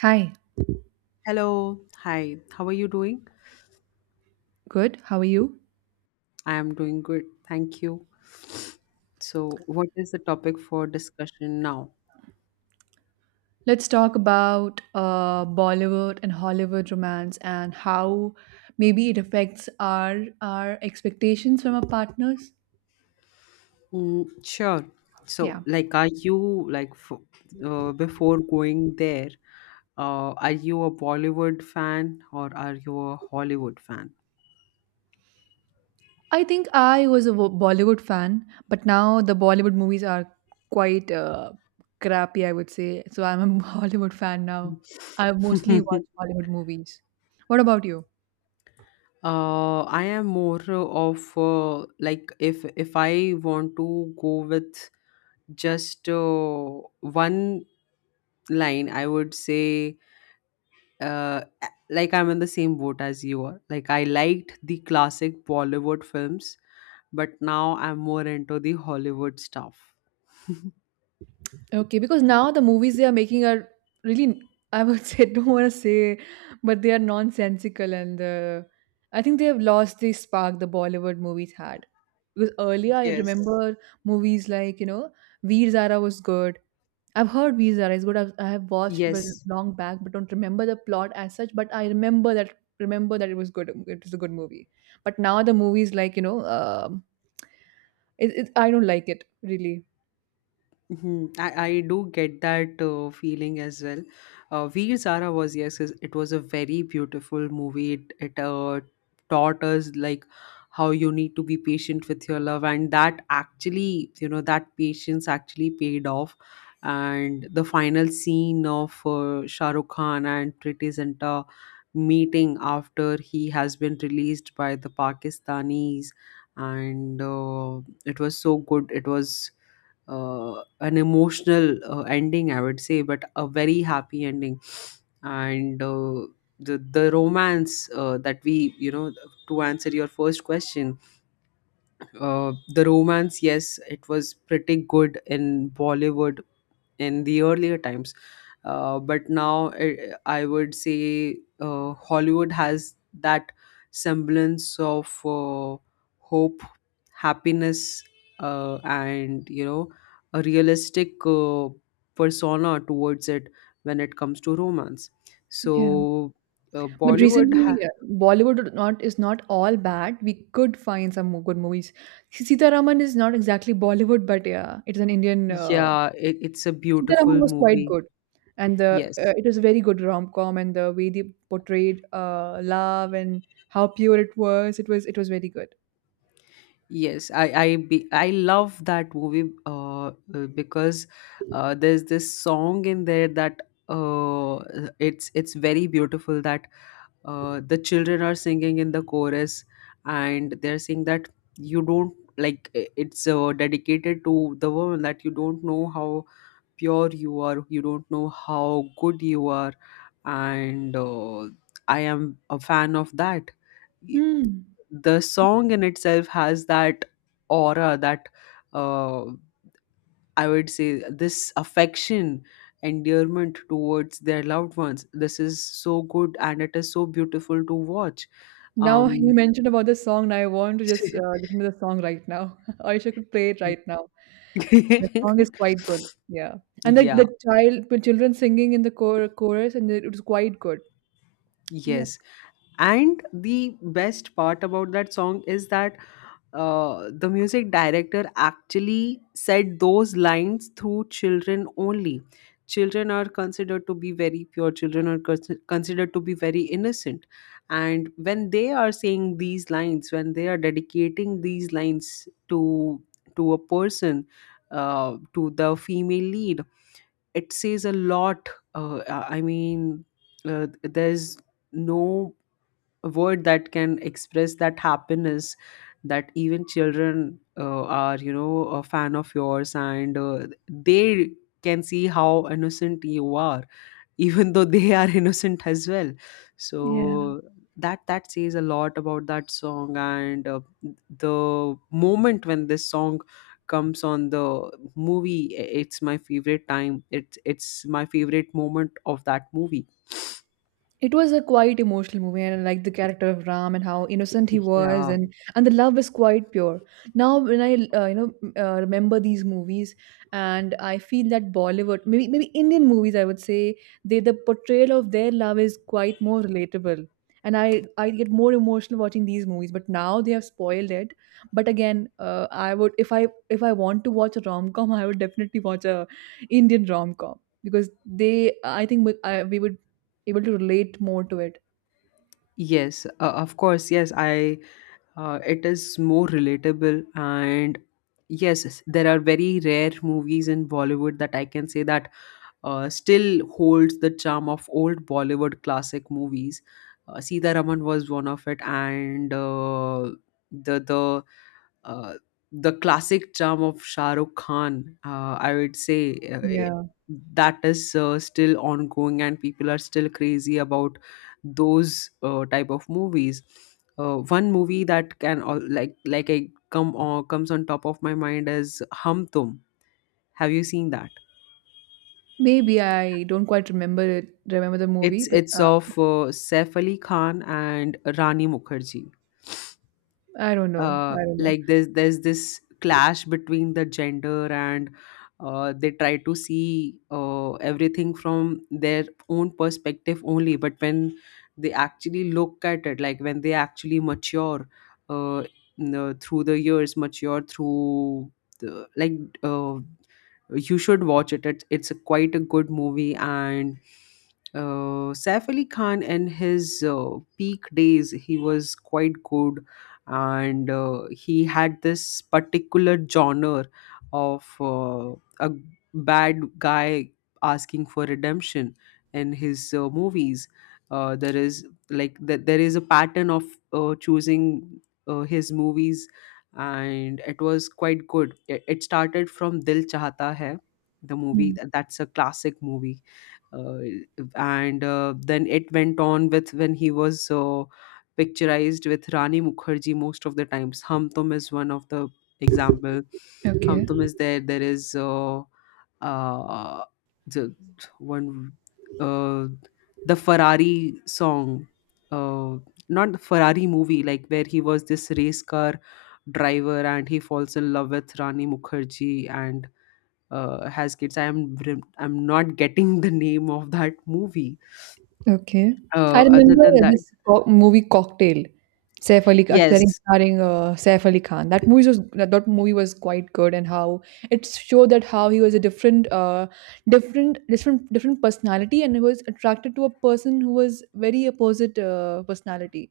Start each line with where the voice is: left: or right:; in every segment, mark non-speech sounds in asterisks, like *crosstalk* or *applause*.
right: Hi,
left: Hello, hi, how are you doing?
right: good. How are you?
left: I am doing good, thank you. So, what is the topic for discussion now?
right: Let's talk about Bollywood and Hollywood romance and how maybe it affects our expectations from our partners.
left: Mm, sure.
right: Yeah,
left: So, like, are you like f- Before going there, are you a Bollywood fan or are you a Hollywood fan?
right: I think I was a Bollywood fan, but now the Bollywood movies are quite crappy, I would say. So I'm a *laughs* Hollywood fan now. I mostly watch
left: *laughs*
right: Hollywood movies. What about you?
left: I am more of like if I want to go with just one line, I would say like I'm in the same boat as you are. Like I liked the classic Bollywood films, but now I'm more into the Hollywood stuff.
right: Okay, because now the movies they are making are really, I would say, *laughs* don't want to say, but they are nonsensical and I think they have lost the spark the Bollywood movies had. Because earlier I
left: Yes.
right: remember movies like, Veer Zara was good. I've heard Veer Zara is good. I have watched it very
left: Yes,
right: long back, but don't remember the plot as such. But I remember that it was good. It was a good movie. But now the movies like, I don't like it really.
left: mhm. I do get that feeling as well. Veer Zara was, yes, it was a very beautiful movie. It taught us like how you need to be patient with your love, and that actually, you know, that patience actually paid off. And the final scene of Shah Rukh Khan and Priti Zinta meeting after he has been released by the Pakistanis, and it was so good. It was an emotional ending, I would say, but a very happy ending. And uh, the romance that we to answer your first question, the romance, yes, it was pretty good in Bollywood in the earlier times. But now I would say Hollywood has that semblance of hope, happiness, and you know a realistic persona towards it when it comes to romance.
right: Yeah.
left: So uh,
right: But
left: Bollywood, ha-
right: recently, Bollywood is not all bad. We could find some good movies. Sitaraman is not exactly Bollywood, but yeah, it's an Indian.
left: yeah, it, it's a
right: Sitaraman
left: beautiful
right: was quite
left: movie.
right: good, and the
left: Yes.
right: it was a very good rom com, and the way they portrayed love and how pure it was, it was very good.
left: Yes, I love that movie because there's this song in there that uh, it's very beautiful that the children are singing in the chorus and they're saying that you don't like I- it's dedicated to the woman that you don't know how pure you are, you don't know how good you are. And I am a fan of that. Y-
right: Hmm.
left: the song in itself has that aura that uh, I would say this affection, endearment towards their loved ones, this is so good and it is so beautiful to watch.
right: Now you
left: um
right: mentioned about the song, and I want to just listen to the song right now. *laughs* Aisha could play it right now. That song is
left: *laughs*
right: quite good. Yeah. And the
left: yeah,
right: the child the children singing in the chorus and it was quite good. Yep.
left: yes, and the best part about that song is that the music director actually said those lines through children only. Children are considered to be very pure, considered to be very innocent. And when they are saying these lines, when they are dedicating these lines to a person, to the female lead, it says a lot. I mean, there's no word that can express that happiness, that even children are, you know, a fan of yours, and they can see how innocent you are *laughs* even though they are *laughs* innocent as well.
right: Yeah.
left: So that that says a lot about that song. And the moment when this song comes on the movie, it's my favorite time, it's my favorite moment of that movie.
right: It was a quite emotional movie, and I like the character of Ram and how innocent he was,
left: Yeah,
right: and the love is quite pure. Now, when I remember these movies, and I feel that Bollywood, maybe Indian movies, I would say the portrayal of their love is quite more relatable, and I get more emotional watching these movies. But now they have spoiled it. But again, I would if I want to watch a rom com, *laughs* I would definitely watch a Indian rom com because they I think we, I, we would able to relate more to it.
left: yes, of course, yes. I It is more relatable, and yes, yes, there are very rare movies in Bollywood that I can say that still holds the charm of old Bollywood classic movies. Uh, Sita Raman was one of it, and the the uh, the classic charm of Shah Rukh Khan, I would say,
right: Yeah.
left: that is still ongoing, and people are still crazy about those type of movies. One movie that can all, like I come on, comes on top of my mind is Hum Tum. Have you seen that?
right: Maybe I don't quite remember the movie, but
left: It's of Saif Ali Khan and Rani Mukherjee.
right: I don't know. I
left: Uh,
right: don't know.
left: like there's this clash between the gender, and they try to see everything from their own perspective only. But when they actually look at it, like when they actually mature, uh, through the years, mature through the, uh, you should watch it. It's a quite a good movie. And Saif Ali Khan in his peak days, he was quite good, and he had this particular genre of a bad guy asking for redemption in his movies. There is like that, there is a pattern of choosing his movies, and it was quite good. It started from Dil Chahata Hai, the
right: Hmm.
left: movie. That's a classic movie. uh, and then it went on with when he was picturized with Rani Mukherjee most of the times. Hum Tum is one of the example. Hum
right: Okay,
left: Tum is there. There is uh, the one, uh, the Ferrari song, uh, not the Ferrari movie, like where he was this race car driver and he falls in love with Rani Mukherjee and has kids. I'm not getting the name of that movie.
right: okay. I
left: Other
right: remember
left: than that,
right: this movie Cocktail, Saif Ali Khan,
left: yes,
right: starring Saif Ali Khan. That movie was that movie was quite good, and how it showed that how he was a different, different personality, and he was attracted to a person who was very opposite personality,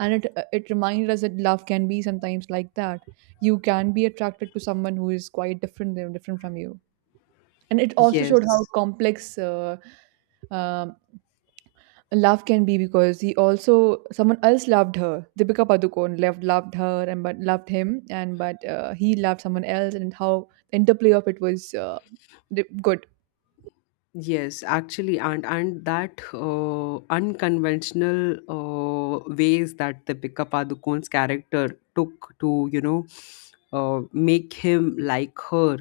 right: and it reminded us that love can be sometimes like that. You can be attracted to someone who is quite different from you, and it also showed how
left: yes,
right: complex um, love can be, because he also someone else loved her. Deepika Padukone loved her and but loved him, and but he loved someone else, and how the interplay of it was good.
left: yes, actually, and that unconventional ways that the Deepika Padukone's character took to, you know, make him like her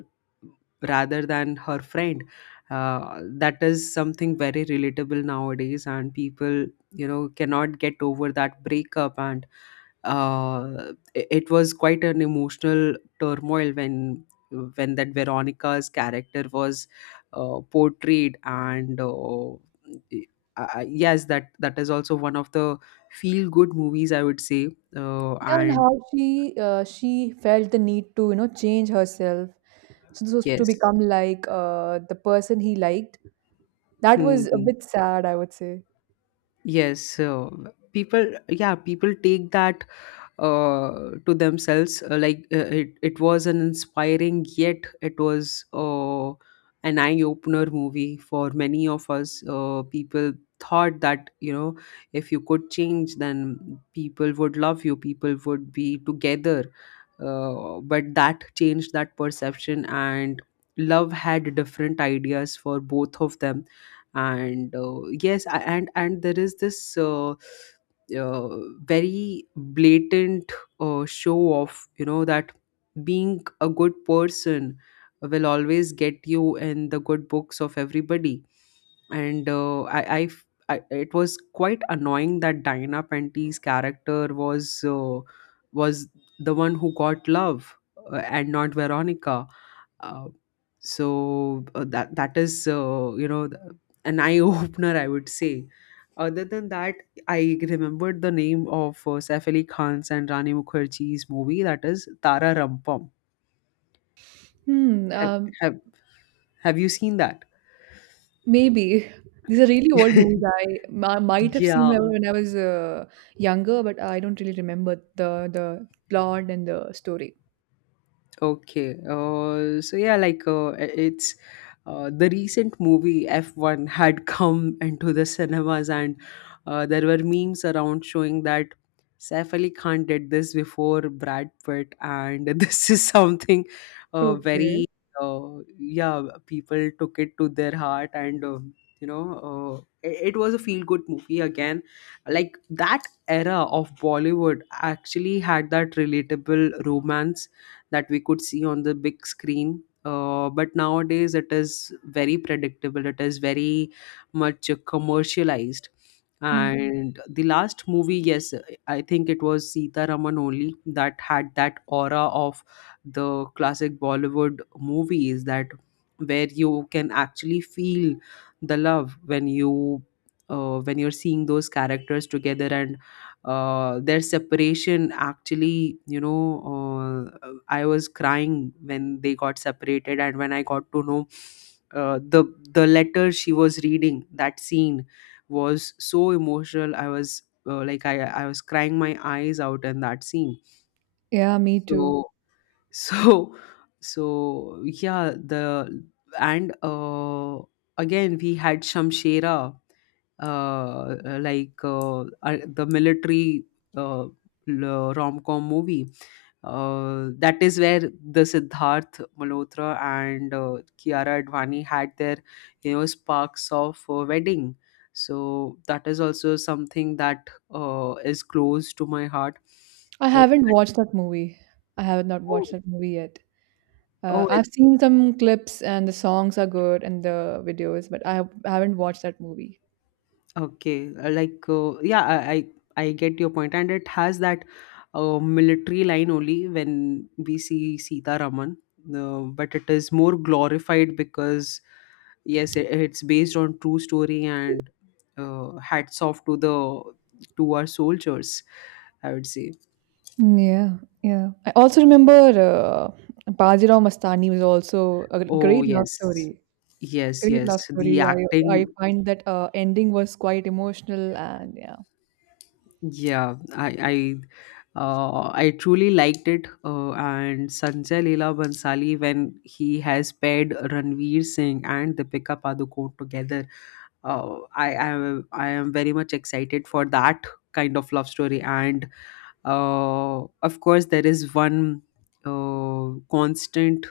left: rather than her friend, that is something very relatable nowadays, and people, you know, cannot get over that breakup. And uh, it it was quite an emotional turmoil when that Veronica's character was portrayed, and yes, that that is also one of the feel good movies, I would say.
right: Yeah, and
left: And
right: how she uh, she felt the need to, you know, change herself so this was to
left: Yes.
right: become like the person he liked. That
left: Hmm,
right: was a
left: hmm.
right: bit sad, I would say.
left: Yes, people, yeah, people take that to themselves. It, it was an inspiring, yet it was an eye-opener movie for many of us. People thought that, you know, if you could change, then people would love you, people would be together. But that changed that perception, and love had different ideas for both of them. And and there is this uh, very blatant show off, you know, that being a good person will always get you in the good books of everybody. And it was quite annoying that Diana Penty's character was the one who got love, and not Veronica. uh, that that is you know, an eye *laughs* opener, I would say. Other than that, I remembered the name of Saif Ali Khan's and Rani Mukherjee's movie, that is Tara Rampam.
right: Hmm,
left: Have
right: um,
left: have have you seen that?
right: Maybe. These are really old movies
left: *laughs*
right: I might have seen when
left: Yeah.
right: I was younger, but I don't really remember the plot and the story.
left: Okay. So yeah, like it's the recent movie F1 had *laughs* come into the cinemas, and there were memes around showing that Saif Ali Khan did this before Brad Pitt, and *laughs* this is something
right: Okay.
left: very yeah, people took it to their heart, and you know. It it was a feel good movie again, like that era of Bollywood actually had that relatable romance that we could see on the big screen. But nowadays it is very predictable. It is very much commercialized.
right: Hmm.
left: And the last movie, yes, I think it was Sita Raman only that had that aura of the classic Bollywood movies, that where you can actually feel the love when you when you're seeing those characters together. And their separation, actually, you know, I was crying when they got separated. And when I got to know uh, the the letter she was reading, that scene was so emotional. I was like I was crying my eyes out in that scene.
right: Yeah, me too.
left: so so *laughs* so yeah. the and Again we had Shamshera, the military uh rom-com movie, that is where the Siddharth Malhotra and Kiara Advani had their, you know, sparks of wedding. So that is also something that is close to my heart.
right: I
left: Uh,
right: haven't watched that movie. I have not
left: oh,
right: watched that movie yet.
left: oh,
right: I've seen some clips and the songs are good and the videos, but I haven't watched that movie.
left: okay. Yeah, I get your point, and it has that military line only when we see Sita Raman, but it is more glorified because yes, it, it's based on true story. And hats off to the to our soldiers, I would say.
right: Yeah, yeah. I also remember Bajirao Mastani was also a
left: Oh
right: great love
left: yes,
right: story.
left: yes,
right: Great
left: yes.
right: love
left: The
right: story. I
left: acting,
right: find that ending was quite emotional, and yeah.
left: yeah, I truly liked it. And Sanjay Leela Bansali, when he has paired Ranveer Singh and Deepika Padukone together, I am very much excited for that kind of love story. And of course, there is one constant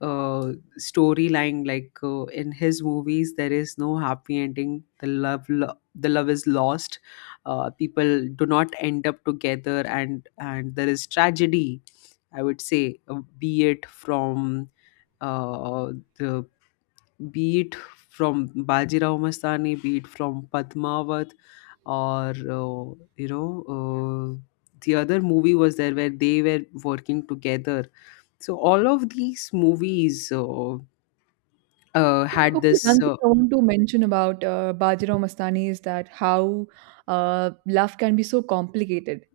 left: uh, storyline, like in his movies there is no happy ending, the the love is lost, people do not end up together, and there is tragedy, I would say, be it from uh, the be it from Bajirao Mastani, be it from Padmavat, or you know, the other movie was there where they were working together. So all of these movies had
right: Okay,
left: this
right: one thing I want to mention about Bajirao Mastani is that how love can be so complicated.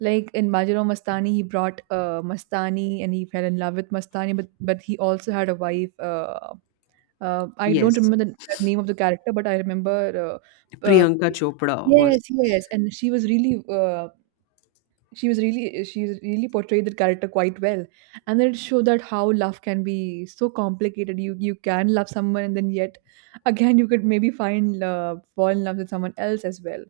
right: Like in Bajirao Mastani, he brought Mastani and he fell in love with Mastani, but he also had a wife. I don't
left: yes,
right: remember the name of the character, but I remember. Uh, uh,
left: Priyanka Chopra was
right: yes, yes, and she was really, she really portrayed that character quite well, and it showed that how love can be so complicated. You can love someone, and then yet again you could maybe find love, fall in love with someone else as well.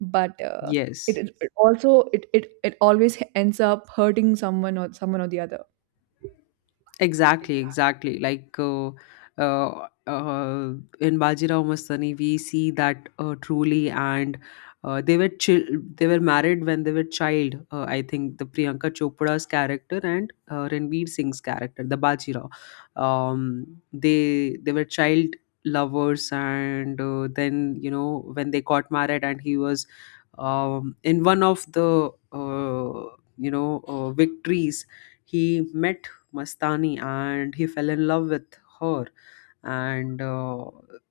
right: But
left: yes.
right: it it also it always ends up hurting someone or the other.
left: Exactly, exactly. Uh, uh, in Bajirao Mastani, we see that truly, and they were they were married when they were child. I think the Priyanka Chopra's character and Ranveer Singh's character, the Bajirao, um, they were child lovers, and then when they got married, and he was in one of the victories he met Mastani and he fell in love with her and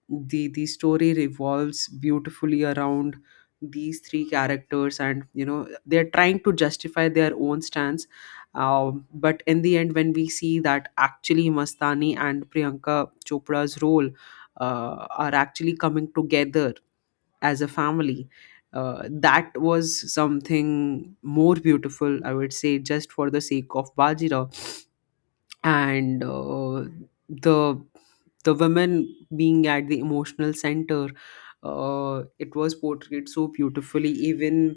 left: The story revolves beautifully around these three characters, and they're trying to justify their own stance. But in the end, when we see that actually Mastani and Priyanka Chopra's role are actually coming together as a family, that was something more beautiful, I would say, just for the sake of Bajira. And the the women being at the emotional center, it was portrayed so beautifully. Even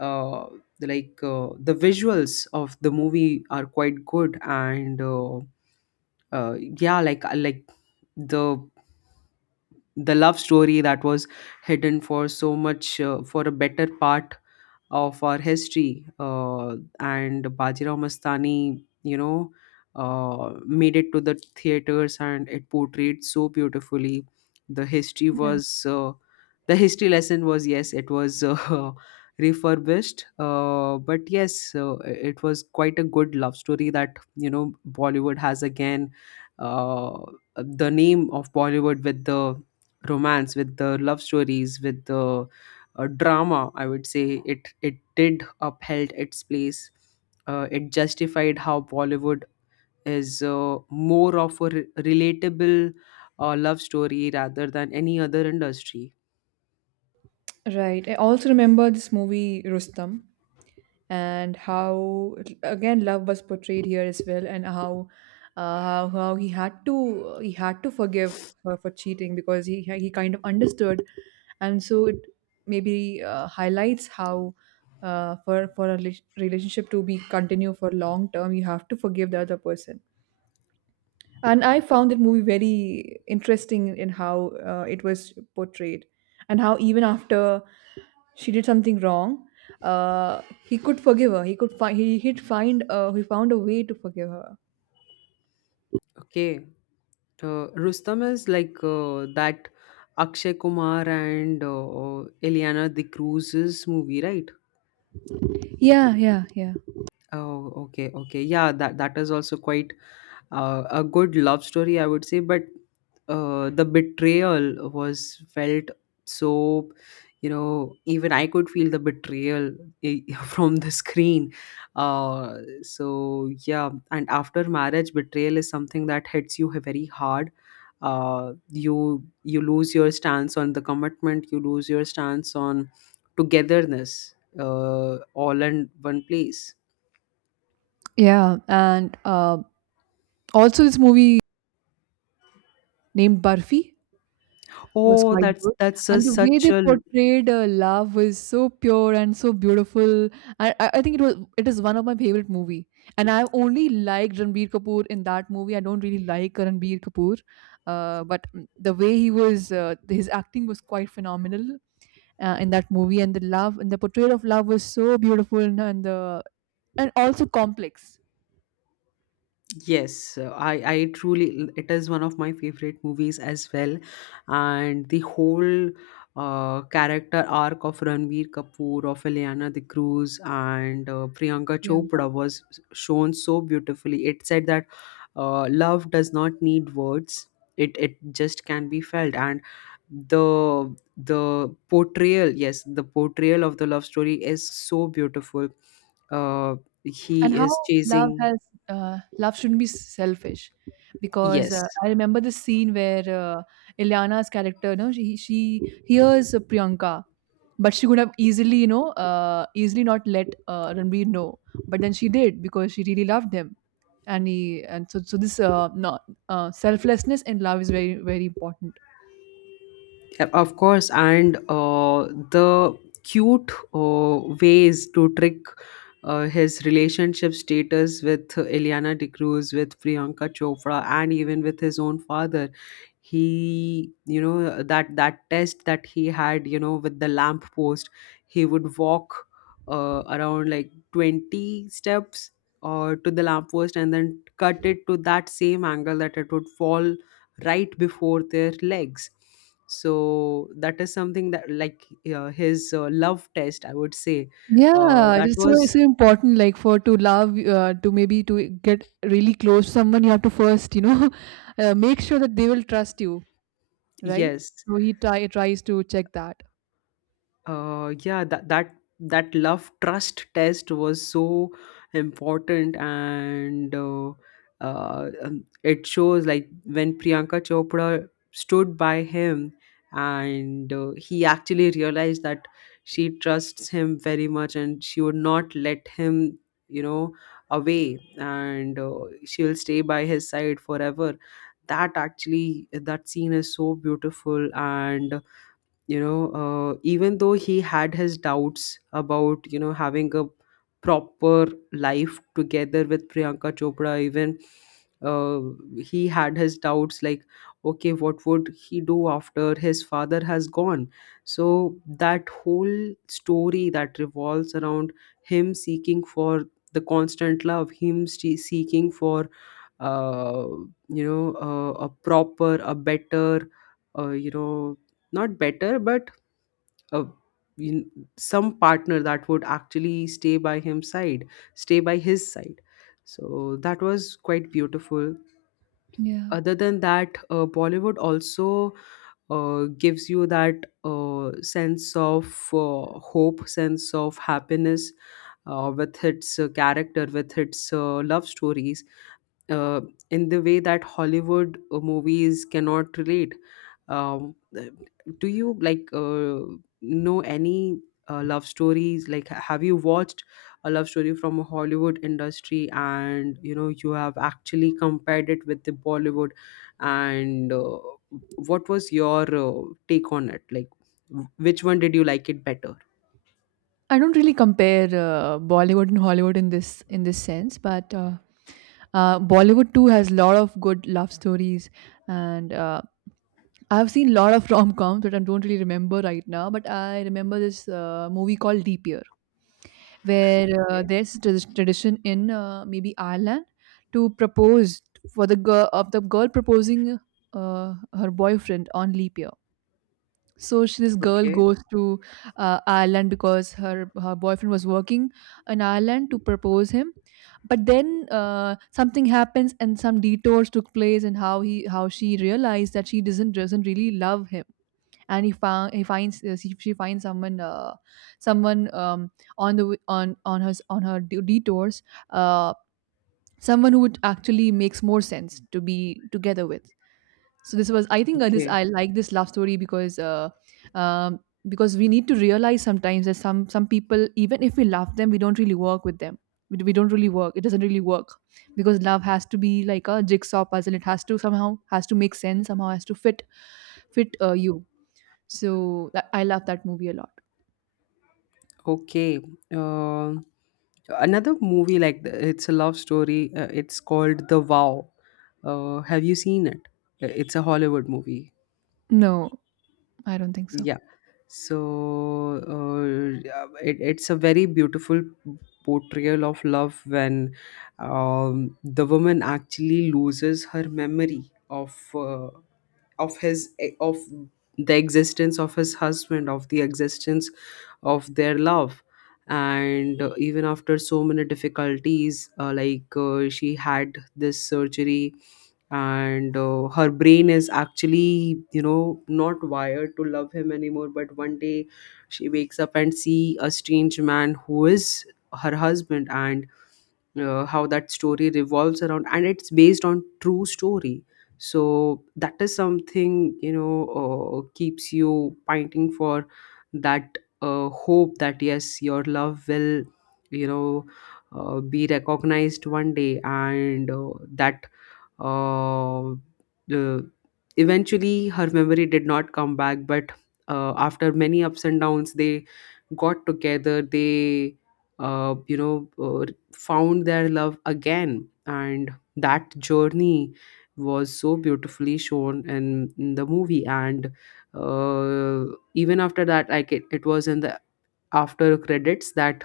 left: uh, the visuals of the movie are quite good. And yeah like the the love story that was hidden for so much, for a better part of our history, and Bajirao Mastani, made it to the theaters, and it portrayed so beautifully. The history
right: Yeah.
left: was the history lesson was, yes, it was *laughs* refurbished, but yes, it was quite a good love story that, you know, Bollywood has again. uh, the name of Bollywood with the romance, with the love stories, with the drama, I would say, it did upheld its place. It justified how Bollywood is more of a relatable love story rather than any other industry.
right: Right. I also remember this movie Rustam, and how again love was portrayed here as well, and how how he had to forgive her for cheating because he kind of understood, and so it maybe highlights how for a relationship to be continue for long term, you have to forgive the other person, and I found that movie very interesting in how it was portrayed, and how even after she did something wrong, he could forgive her. He could find he he'd find he found a way to forgive her.
left: Okay, Rustam is like that Akshay Kumar and Eliana The Cruz's movie, right?
right: Yeah, yeah, yeah,
left: Oh, okay, okay, yeah, that is also quite a good love story, I would say, but the betrayal was felt, so, you know, even I could feel the betrayal *laughs* from the screen. uh, so yeah, and after marriage, betrayal is something that hits you very hard. You lose your stance on the commitment, you lose your stance on togetherness, all in one place.
right: Yeah, and also this movie named Barfi was
left: Oh,
right: quite
left: that's
right: good. And the way
left: such
right: they
left: a
right: portrayed love was so pure and so beautiful. I think it is one of my favorite movie. And I only liked Ranbir Kapoor in that movie. I don't really like Ranbir Kapoor, but the way he was, his acting was quite phenomenal in that movie. And the love and the portrayal of love was so beautiful, and also complex.
left: yes, I truly it is one of my favorite movies as well, and the whole character arc of Ranveer Kapoor, of Ileana De Cruz, and Priyanka
right: Yeah.
left: Chopra was shown so beautifully. It said that love does not need words; it just can be felt, and the the portrayal, yes, the portrayal of the love story is so beautiful. Uh, he
right: And how
left: is
right: love
left: chasing,
right: has love shouldn't be selfish, because
left: yes.
right: I remember the scene where Ilyana's character, no she, she hears Priyanka, but she could have easily, you know, easily not let Ranbir know, but then she did because she really loved him, and he and so so this not selflessness in love is very important.
left: Yeah, of course, and the cute ways to trick his relationship status with Eliana De Cruz, with Priyanka Chopra, and even with his own father. He, you know, that test that he had, you know, with the lamp post, he would walk around like 20 steps or to the lamp post, and then cut it to that same angle that it would fall right before their legs. So that is something that, like, his love test, I would say.
right: Yeah,
left: That
right: it's it's
left: was
right: so important, like, for to love, to maybe to get really close to someone, you have to first, you know, *laughs* make sure that they will trust you, right?
left: yes.
right: So tries to check that.
left: Yeah, that love trust test was so important. And it shows, like, when Priyanka Chopra stood by him, and he actually realized that she trusts him very much, and she would not let him, you know, away. And she will stay by his side forever. That actually, that scene is so beautiful. And, even though he had his doubts about, you know, having a proper life together with Priyanka Chopra, even uh, he had his doubts, like, okay, what would he do after his father has gone? So that whole story that revolves around him seeking for the constant love, him seeking for uh, a proper, a better, uh, you know not better, but a in- some partner that would actually stay by him side, stay by his side. So that was quite beautiful.
right: Yeah.
left: Other than that, Bollywood also gives you that sense of hope, sense of happiness, with its character, with its love stories, uh, in the way that Hollywood movies cannot relate. Um, uh, do you like, know any love stories? Like, have you watched a love story from a Hollywood industry, and, you know, you have actually compared it with the Bollywood, and what was your take on it? Like, which one did you like it better?
right: I don't really compare Bollywood and Hollywood in this sense, but Bollywood too has a lot of good love stories, and I've seen a lot of *laughs* rom-coms that I don't really remember right now, but I remember this movie called Deep Year, where
left: Okay.
right: there's this tradition in maybe Ireland to propose for the girl of the girl proposing her boyfriend on leap year. So this girl
left: Okay,
right: goes to Ireland because her boyfriend was working in Ireland to propose him, but then something happens and some detours took place, and how she realized that she doesn't really love him, and he found he finds she finds someone, someone um, on the w- on her detours, uh, someone who would actually makes more sense to be together with. So this was, I think, this,
left: okay.
right: I like this love story because, um, because we need to realize sometimes that some people, even if we love them, we don't really work with them. We don't really work it doesn't really work, because love has to be like a jigsaw puzzle. It has to somehow has to make sense, somehow has to fit you. So that, I love that movie a lot.
left: Okay. Uh, Another movie, like it's a love story. It's called The Vow. Have you seen it? It's a Hollywood movie.
right: No, I don't think so.
left: Yeah. So yeah, it's a very beautiful portrayal of love when the woman actually loses her memory of his of the existence of his husband, of the existence of their love. And even after so many difficulties, she had this surgery, and her brain is actually, you know, not wired to love him anymore. But one day she wakes up and see a strange man who is her husband. And how that story revolves around, and it's based on true story. So that is something, you know, keeps you pointing for that hope that, yes, your love will, you know, be recognized one day. And that uh, the eventually her memory did not come back, but after many ups and downs, they got together, they uh, you know uh, found their love again. And that journey was so beautifully shown in the movie. And uh, even after that, like, it was in the after credits that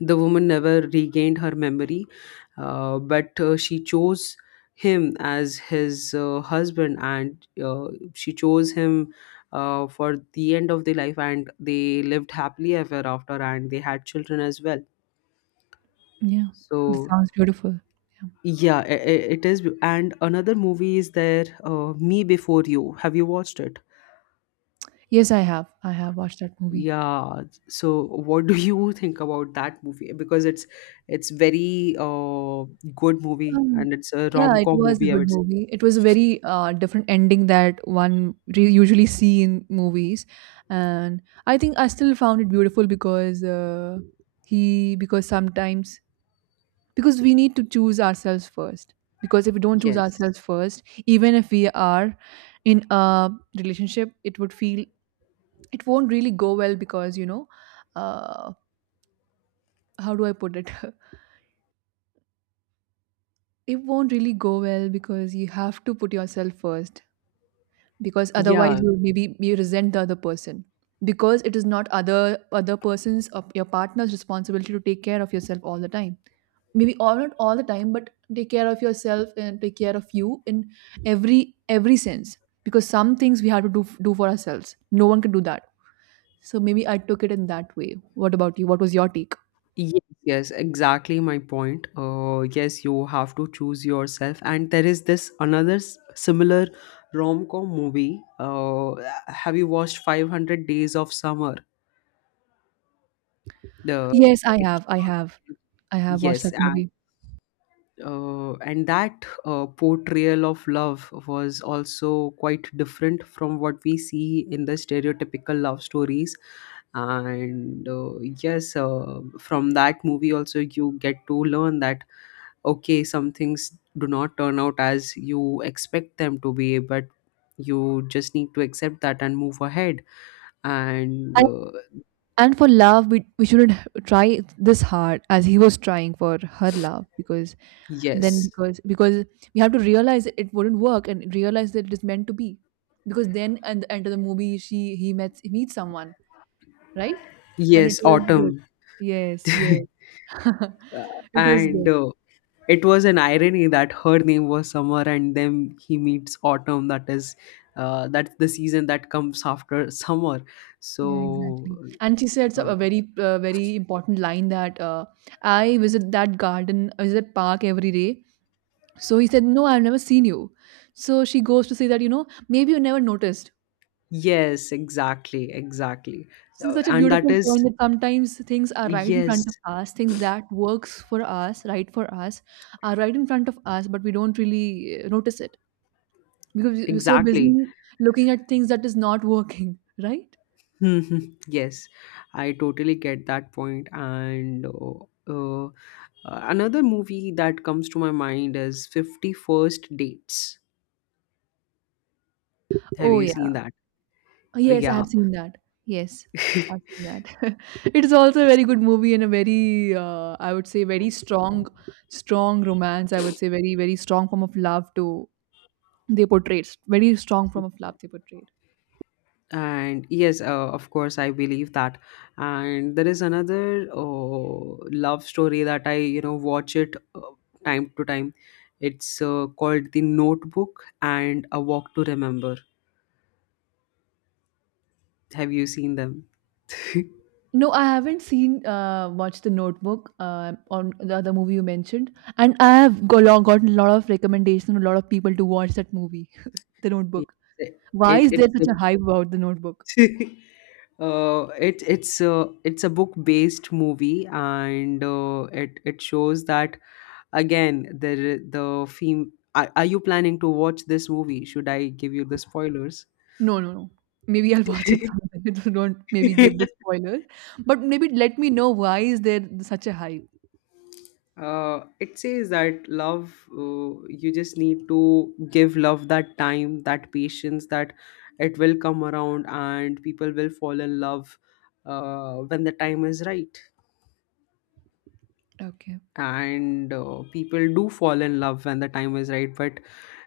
left: the woman never regained her memory, but she chose him as his husband. And she chose him for the end of their life, and they lived happily ever after, and they had children as well.
right: Yeah, that
left: So,
right: sounds beautiful. Yeah.
left: yeah, it is. And another movie is there, Me Before You. Have you watched it?
right: Yes, I have. I have watched that movie.
left: Yeah. So what do you *laughs* think about that movie? Because it's very good movie,
right: Um,
left: and it's a
right: yeah, it
left: rom-com
right: was a
left: movie, I
right: good
left: would say.
right: movie. It was a very different ending that one usually see in movies, and I think I still found it beautiful because he because sometimes because we need to choose ourselves first. Because if we don't choose
left: Yes.
right: ourselves first, even if we are in a relationship, it would feel it won't really go well because, you know, uh, how do I put it? *laughs* It won't really go well because you have to put yourself first, because otherwise
left: Yeah.
right: you maybe you resent the other person, because it is not other person's or your partner's responsibility to take care of yourself all the time, maybe all not all the time, but take care of yourself and take care of you in every every sense, because some things we have to do for ourselves. No one can do that. So maybe I took it in that way. What about you? What was your take?
left: Yes, yes, exactly my point. Yes, you have to choose yourself. And there is this another similar rom-com movie. Have you watched 500 Days of Summer? The
right: Yes, I
left: it
right: have. I have watched
left: Yes,
right: that movie.
left: And that portrayal of love was also quite different from what we see in the stereotypical love stories. And yes, from that movie, also you get to learn that, okay, some things do not turn out as you expect them to be, but you just need to accept that and move ahead. And
right: And, and for love, we shouldn't try this hard as he was trying for her love, because then
left: yes,
right: because we have to realize it wouldn't work and realize that it is meant to be, because then at the end of the movie she he met he meets someone, right? And it
left: yes,
right: was good.
left: autumn.
right: Yes, yes, *laughs* it was
left: And
right: good.
left: it was an irony that her name was Summer, and then he meets Autumn. That is, that's the season that comes after summer. So,
right: Yeah, exactly. And she said
left: uh,
right: a very very important line that, I visit that garden, I visit park every day. So he said, no, I've never seen you. So she goes to say that, you know, maybe you never noticed.
left: yes, exactly, exactly,
right: This is such a
left: And that
right: beautiful
left: is
right: point, that sometimes things are right in
left: yes,
right: front of us, things that works for us, right for us, are right in front of us, but we don't really notice it, because we're so
left: exactly.
right: busy looking at things that is not working, *laughs* right?
left: *laughs* Mhm. Yes, I totally get that point. And. Uh, another movie that comes to my mind is 51st Dates. Have
right: Oh
left: you
right: yeah,
left: seen that?
right: yes, I
left: Yeah.
right: have seen that. Yes, I've
left: *laughs*
right: seen that. *laughs* It is also a very good movie and a very, I would say, very strong romance. I would say very, very strong form of love to, they portrayed s- very strong from a flap they portrayed.
left: And yes, of course I believe that. And there is another love story that I, you know, watch it time to time. It's called The Notebook and A Walk to Remember. Have you seen them? *laughs*
right: No, I haven't seen watched The Notebook, on the other movie you mentioned, and I have gotten a lot of recommendations from a lot of people to watch that movie, *laughs* The
left: it,
right: Notebook. Why
left: it
right: is
left: it's
right: there such a
left: a-
right: hype about The Notebook?
left: *laughs* it's a book based movie, and it it shows that, again, the theme are you planning to watch this movie? Should I give you the spoilers?
right: No, no, no, maybe I'll *laughs* watch it
left: *laughs*
right: someday. *laughs* So don't maybe give the
left: uh,
right: spoiler, but maybe let me know why is there such a hype.
left: it says that love, you just need to give love that time, that patience, that it will come around, and people will fall in love when the time is right.
right: Okay.
left: And people do fall in love when the time is right, but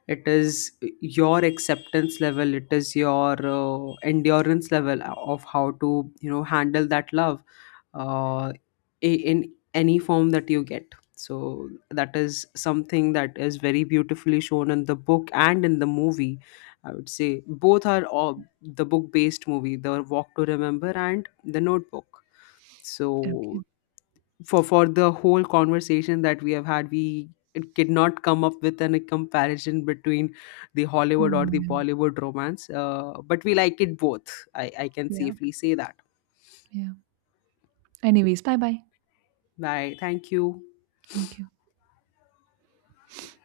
left: it is your acceptance level, it is your endurance level of how to, you know, handle that love uh, in any form that you get. So that is something that is very beautifully shown in the book and in the movie, I would say. Both are the book based movie, The Walk to Remember and The Notebook. So
right: Okay,
left: for the whole conversation that we have had, we it did not come up with any comparison between the Hollywood or the
right: yeah,
left: Bollywood romance, but we like it both, I can
right: yeah,
left: safely say that.
right: yeah. Anyways, bye bye.
left: Bye, thank you.
right: Thank you.